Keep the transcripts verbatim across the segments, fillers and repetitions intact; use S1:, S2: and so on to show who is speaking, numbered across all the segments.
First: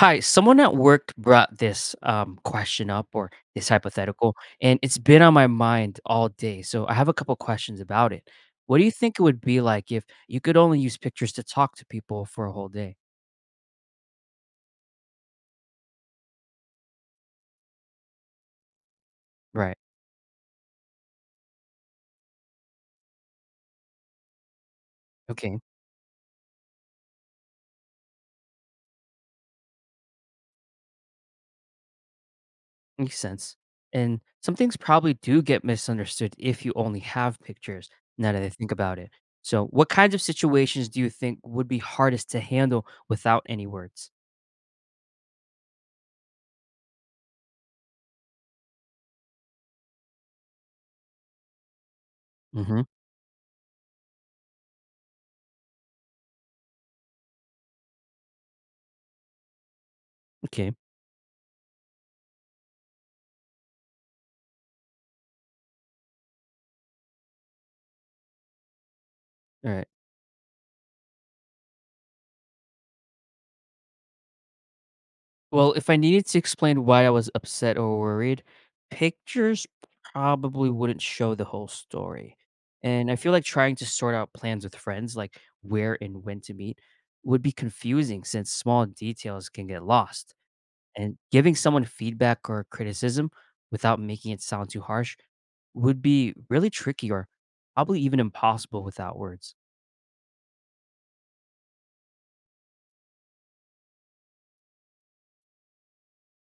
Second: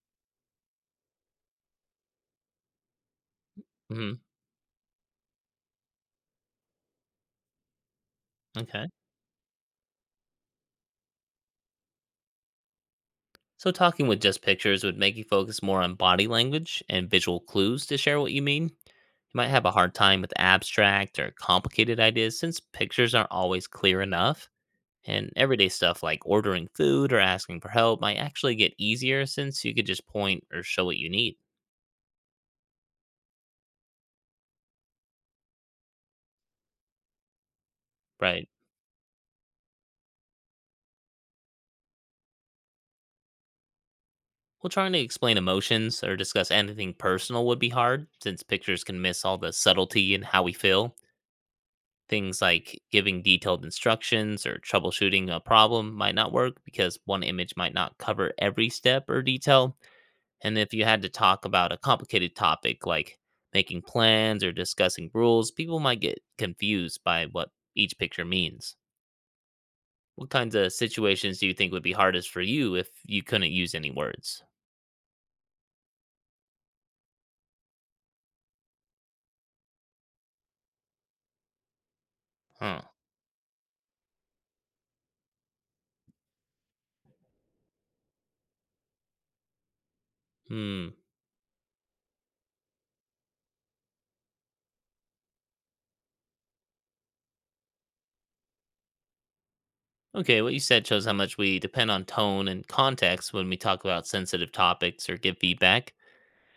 S1: Hi, someone at work brought this um, question up, or this
S2: Mhm.
S1: hypothetical, and it's been on my mind all day. So I have a couple questions about it. What do
S2: Okay.
S1: you think it would be like if you could only use pictures to talk to people for a whole day?
S2: So talking with just pictures would make you focus more on body language and visual clues to share what you mean. You might have a
S1: Right.
S2: hard time with abstract or complicated ideas since pictures aren't always clear enough. And
S1: Okay.
S2: everyday stuff like ordering food or asking for help might actually get easier since you could just point or show what you need.
S1: Makes sense. And some things probably do get misunderstood if you only have pictures, now that
S2: Right.
S1: I think about it. So, what kinds of situations do you think would be hardest to handle without any words?
S2: Well, trying to explain emotions or discuss anything personal would be hard since pictures can miss all the subtlety in how we feel. Things like
S1: hmm
S2: giving detailed instructions or troubleshooting a problem might not work because one image might not cover every step or detail. And if
S1: Okay.
S2: you had to talk about a complicated topic like making plans or discussing rules, people might get confused by what each picture means.
S1: All right.
S2: What kinds of situations do you think would be hardest for you if you couldn't use any words?
S1: Well, if I needed to explain why I was upset or worried, pictures probably wouldn't show the whole story.
S2: Huh.
S1: And I feel like trying to sort out plans with friends, like where and when to meet, would be confusing since small details can get lost.
S2: Hmm.
S1: And giving someone feedback or criticism without making it sound too harsh would be really tricky, or probably even impossible without words.
S2: Okay, what you said shows how much we depend on tone and context when we talk about sensitive topics or give feedback.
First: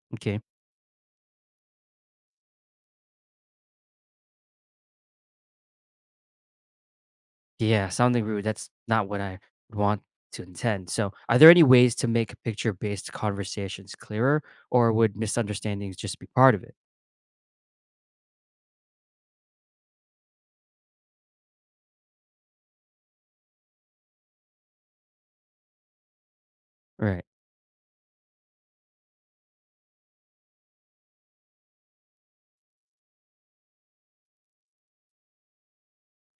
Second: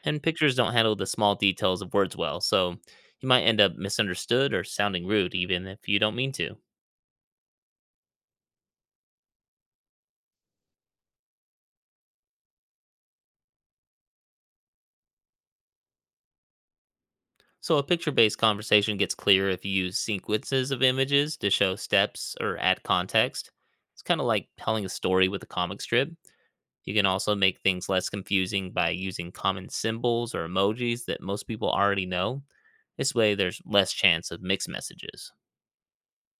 S2: And
S1: Okay.
S2: pictures don't handle the small details of words well, so you might end up misunderstood or sounding rude even if you don't mean to.
S1: Yeah, sounding rude. That's not what I would want to intend. So, are there any ways to make picture-based conversations clearer, or would misunderstandings just be part of it?
S2: So, a picture based conversation gets clearer if you use sequences of images to show steps or add context. It's kind of like telling a story with a comic strip. You can
S1: Right.
S2: also make things less confusing by using common symbols or emojis that most people already know. This way, there's less chance of mixed messages.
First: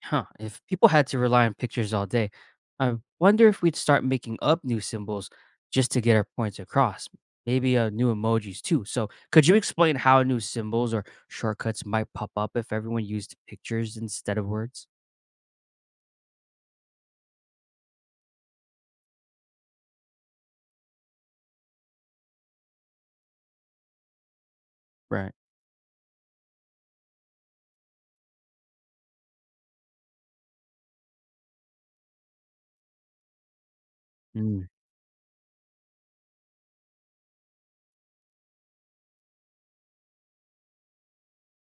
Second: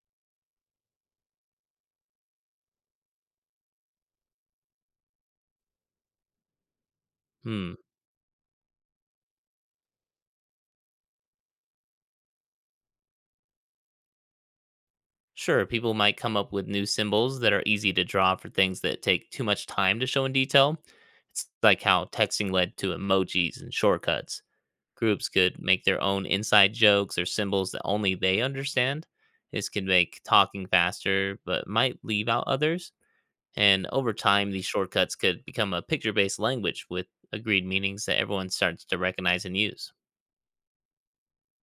S1: Huh. If people had to rely on pictures all day, I wonder if we'd start making up new symbols just to get our points across.
S2: Hmm.
S1: Maybe uh, new emojis too. So, could you explain how new symbols or shortcuts might pop up if everyone used pictures instead of words?
S2: Sure, people might come up with new symbols that are easy to draw for things that take too much time to show in detail. It's like how texting led to emojis and shortcuts. Groups
S1: Right.
S2: could make their own inside jokes or symbols that only they understand. This can make talking faster, but might leave out others. And over time, these shortcuts could become a picture based language with agreed meanings that everyone starts to recognize and use.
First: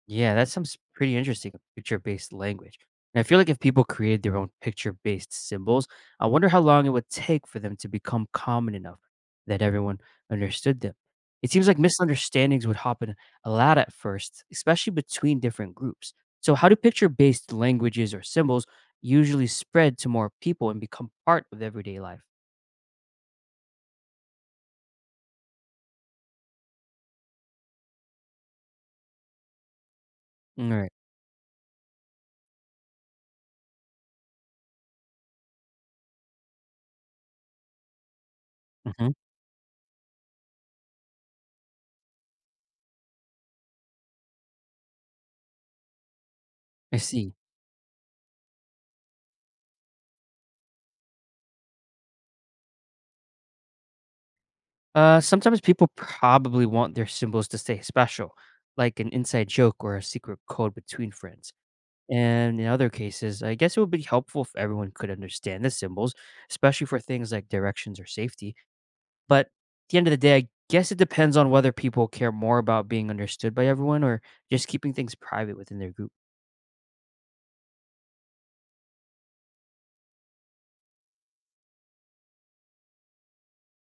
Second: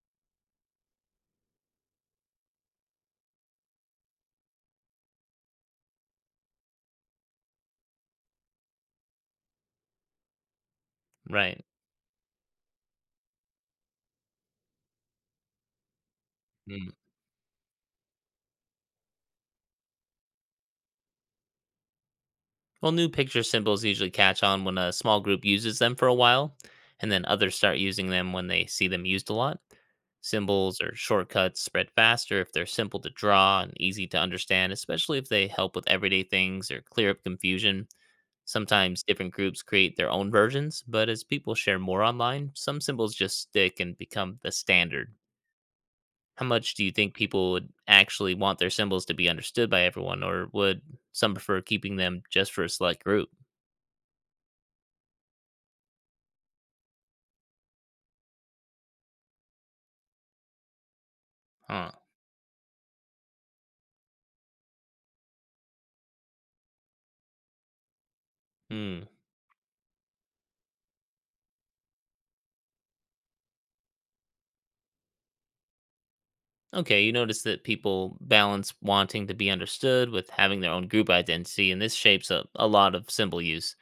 S1: Yeah, that sounds pretty interesting, a picture-based language. And I feel like if people created their own picture-based symbols, I wonder how long it would take for them to become common enough that everyone understood them. It
S2: Right.
S1: seems like misunderstandings would happen a lot at first, especially between different groups. So how do picture-based languages or symbols usually spread to more people and become part of everyday life?
S2: Well, new picture symbols usually catch on when a small group uses them for a while, and then others start using them when they see them used a lot.
S1: All
S2: Symbols
S1: right.
S2: or shortcuts spread faster if they're simple to draw and easy to understand, especially if they help with everyday things or clear up confusion. Sometimes
S1: Mm-hmm.
S2: different groups create their own versions, but as people share more online, some symbols just stick and become the standard. How much do you
S1: I
S2: think
S1: see.
S2: people would actually want their symbols to be understood by everyone, or would some prefer keeping them just for a select group?
S1: Uh, sometimes people probably want their symbols to stay special, like an inside joke or a secret code between friends.
S2: Huh.
S1: And in other cases, I guess it would be helpful if everyone could understand the symbols, especially for things like directions or safety.
S2: Hmm.
S1: But at the end of the day, I guess it depends on whether people care more about being understood by everyone or just keeping things private within their group.
S2: Okay, you notice that people balance wanting to be understood with having their own group identity, and this shapes up a lot of symbol use.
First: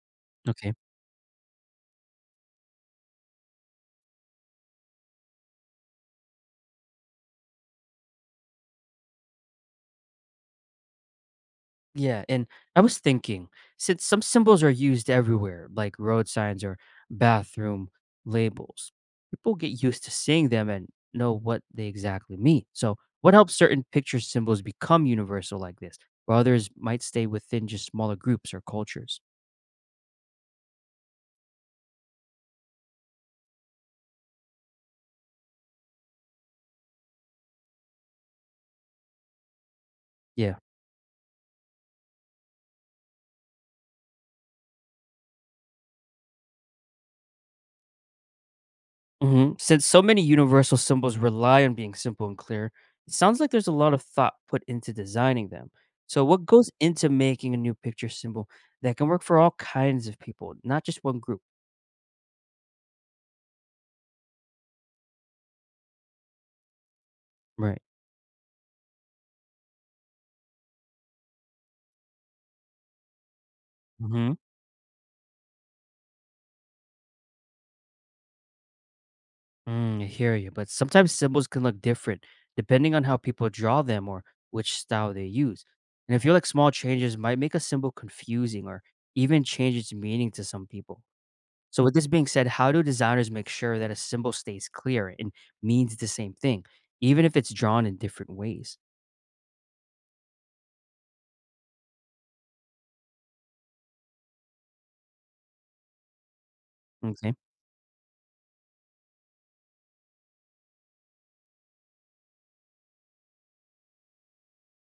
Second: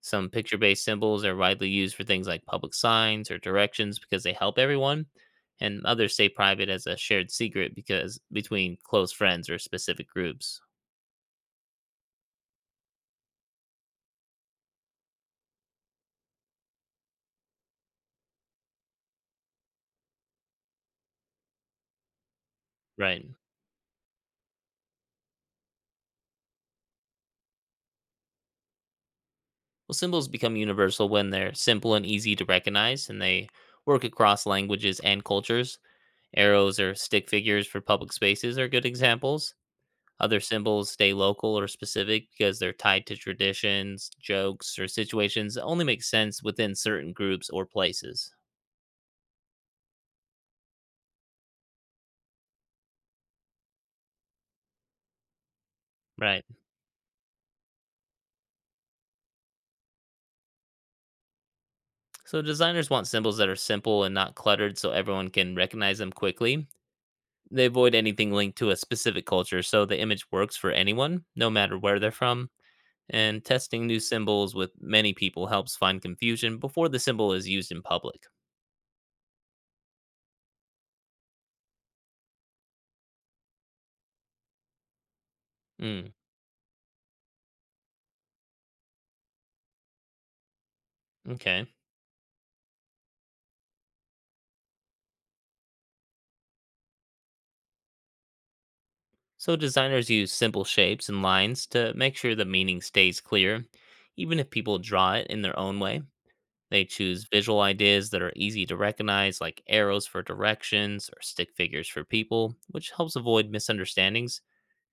S2: Some picture
S1: Okay.
S2: based symbols are widely used for things like public signs or directions because they help everyone, and others stay private as a shared secret because between close friends or specific groups.
S1: Yeah, and I was thinking, since some symbols are used everywhere, like road signs or bathroom labels, people get used to seeing them and know what they exactly mean. So,
S2: Right.
S1: what helps certain picture symbols become universal like this, while others might stay within just smaller groups or cultures?
S2: Well, symbols become universal when they're simple and easy to recognize, and they work across languages and cultures. Arrows or stick figures for public spaces are good examples. Other
S1: Yeah.
S2: symbols stay local or specific because they're tied to traditions, jokes, or situations that only make sense within certain groups or places.
S1: Mhm. Since so many universal symbols rely on being simple and clear, it sounds like there's a lot of thought put into designing them. So,
S2: Right.
S1: what goes into making a new picture symbol that can work for all kinds of people, not just one group?
S2: So designers want symbols that are simple and not cluttered so everyone can recognize them quickly. They
S1: Right.
S2: avoid anything linked to a specific culture so the image works for anyone, no matter where they're from. And testing new
S1: Hmm.
S2: symbols with many people helps find confusion before the symbol is used in public.
S1: Mm, I hear you. But sometimes symbols can look different depending on how people draw them, or which style they use.
S2: Mm,
S1: And I feel like small changes might make a symbol confusing, or even change its meaning to some people.
S2: okay.
S1: So, with this being said, how do designers make sure that a symbol stays clear and means the same thing, even if it's drawn in different ways?
S2: So designers use simple shapes and lines to make sure the meaning stays clear, even if people draw it in their own way. They choose
S1: Okay,
S2: visual ideas that are easy to recognize, like arrows for directions or stick figures for people, which helps avoid misunderstandings.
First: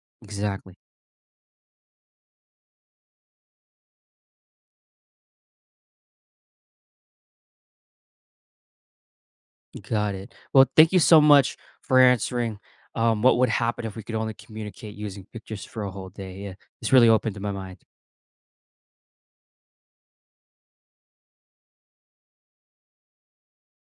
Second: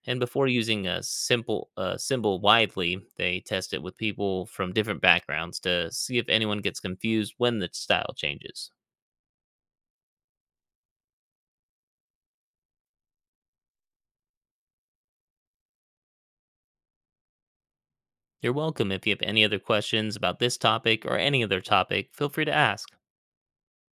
S2: And before
S1: exactly.
S2: using a simple uh, symbol widely, they test it with people from different backgrounds to see if anyone gets confused when the style changes.
S1: Got it. Well, thank you so much for answering. Um, what would happen if we could only communicate using pictures for a whole day? Yeah, this really opened my mind.
S2: You're welcome. If you have any other questions about this topic or any other topic, feel free to ask.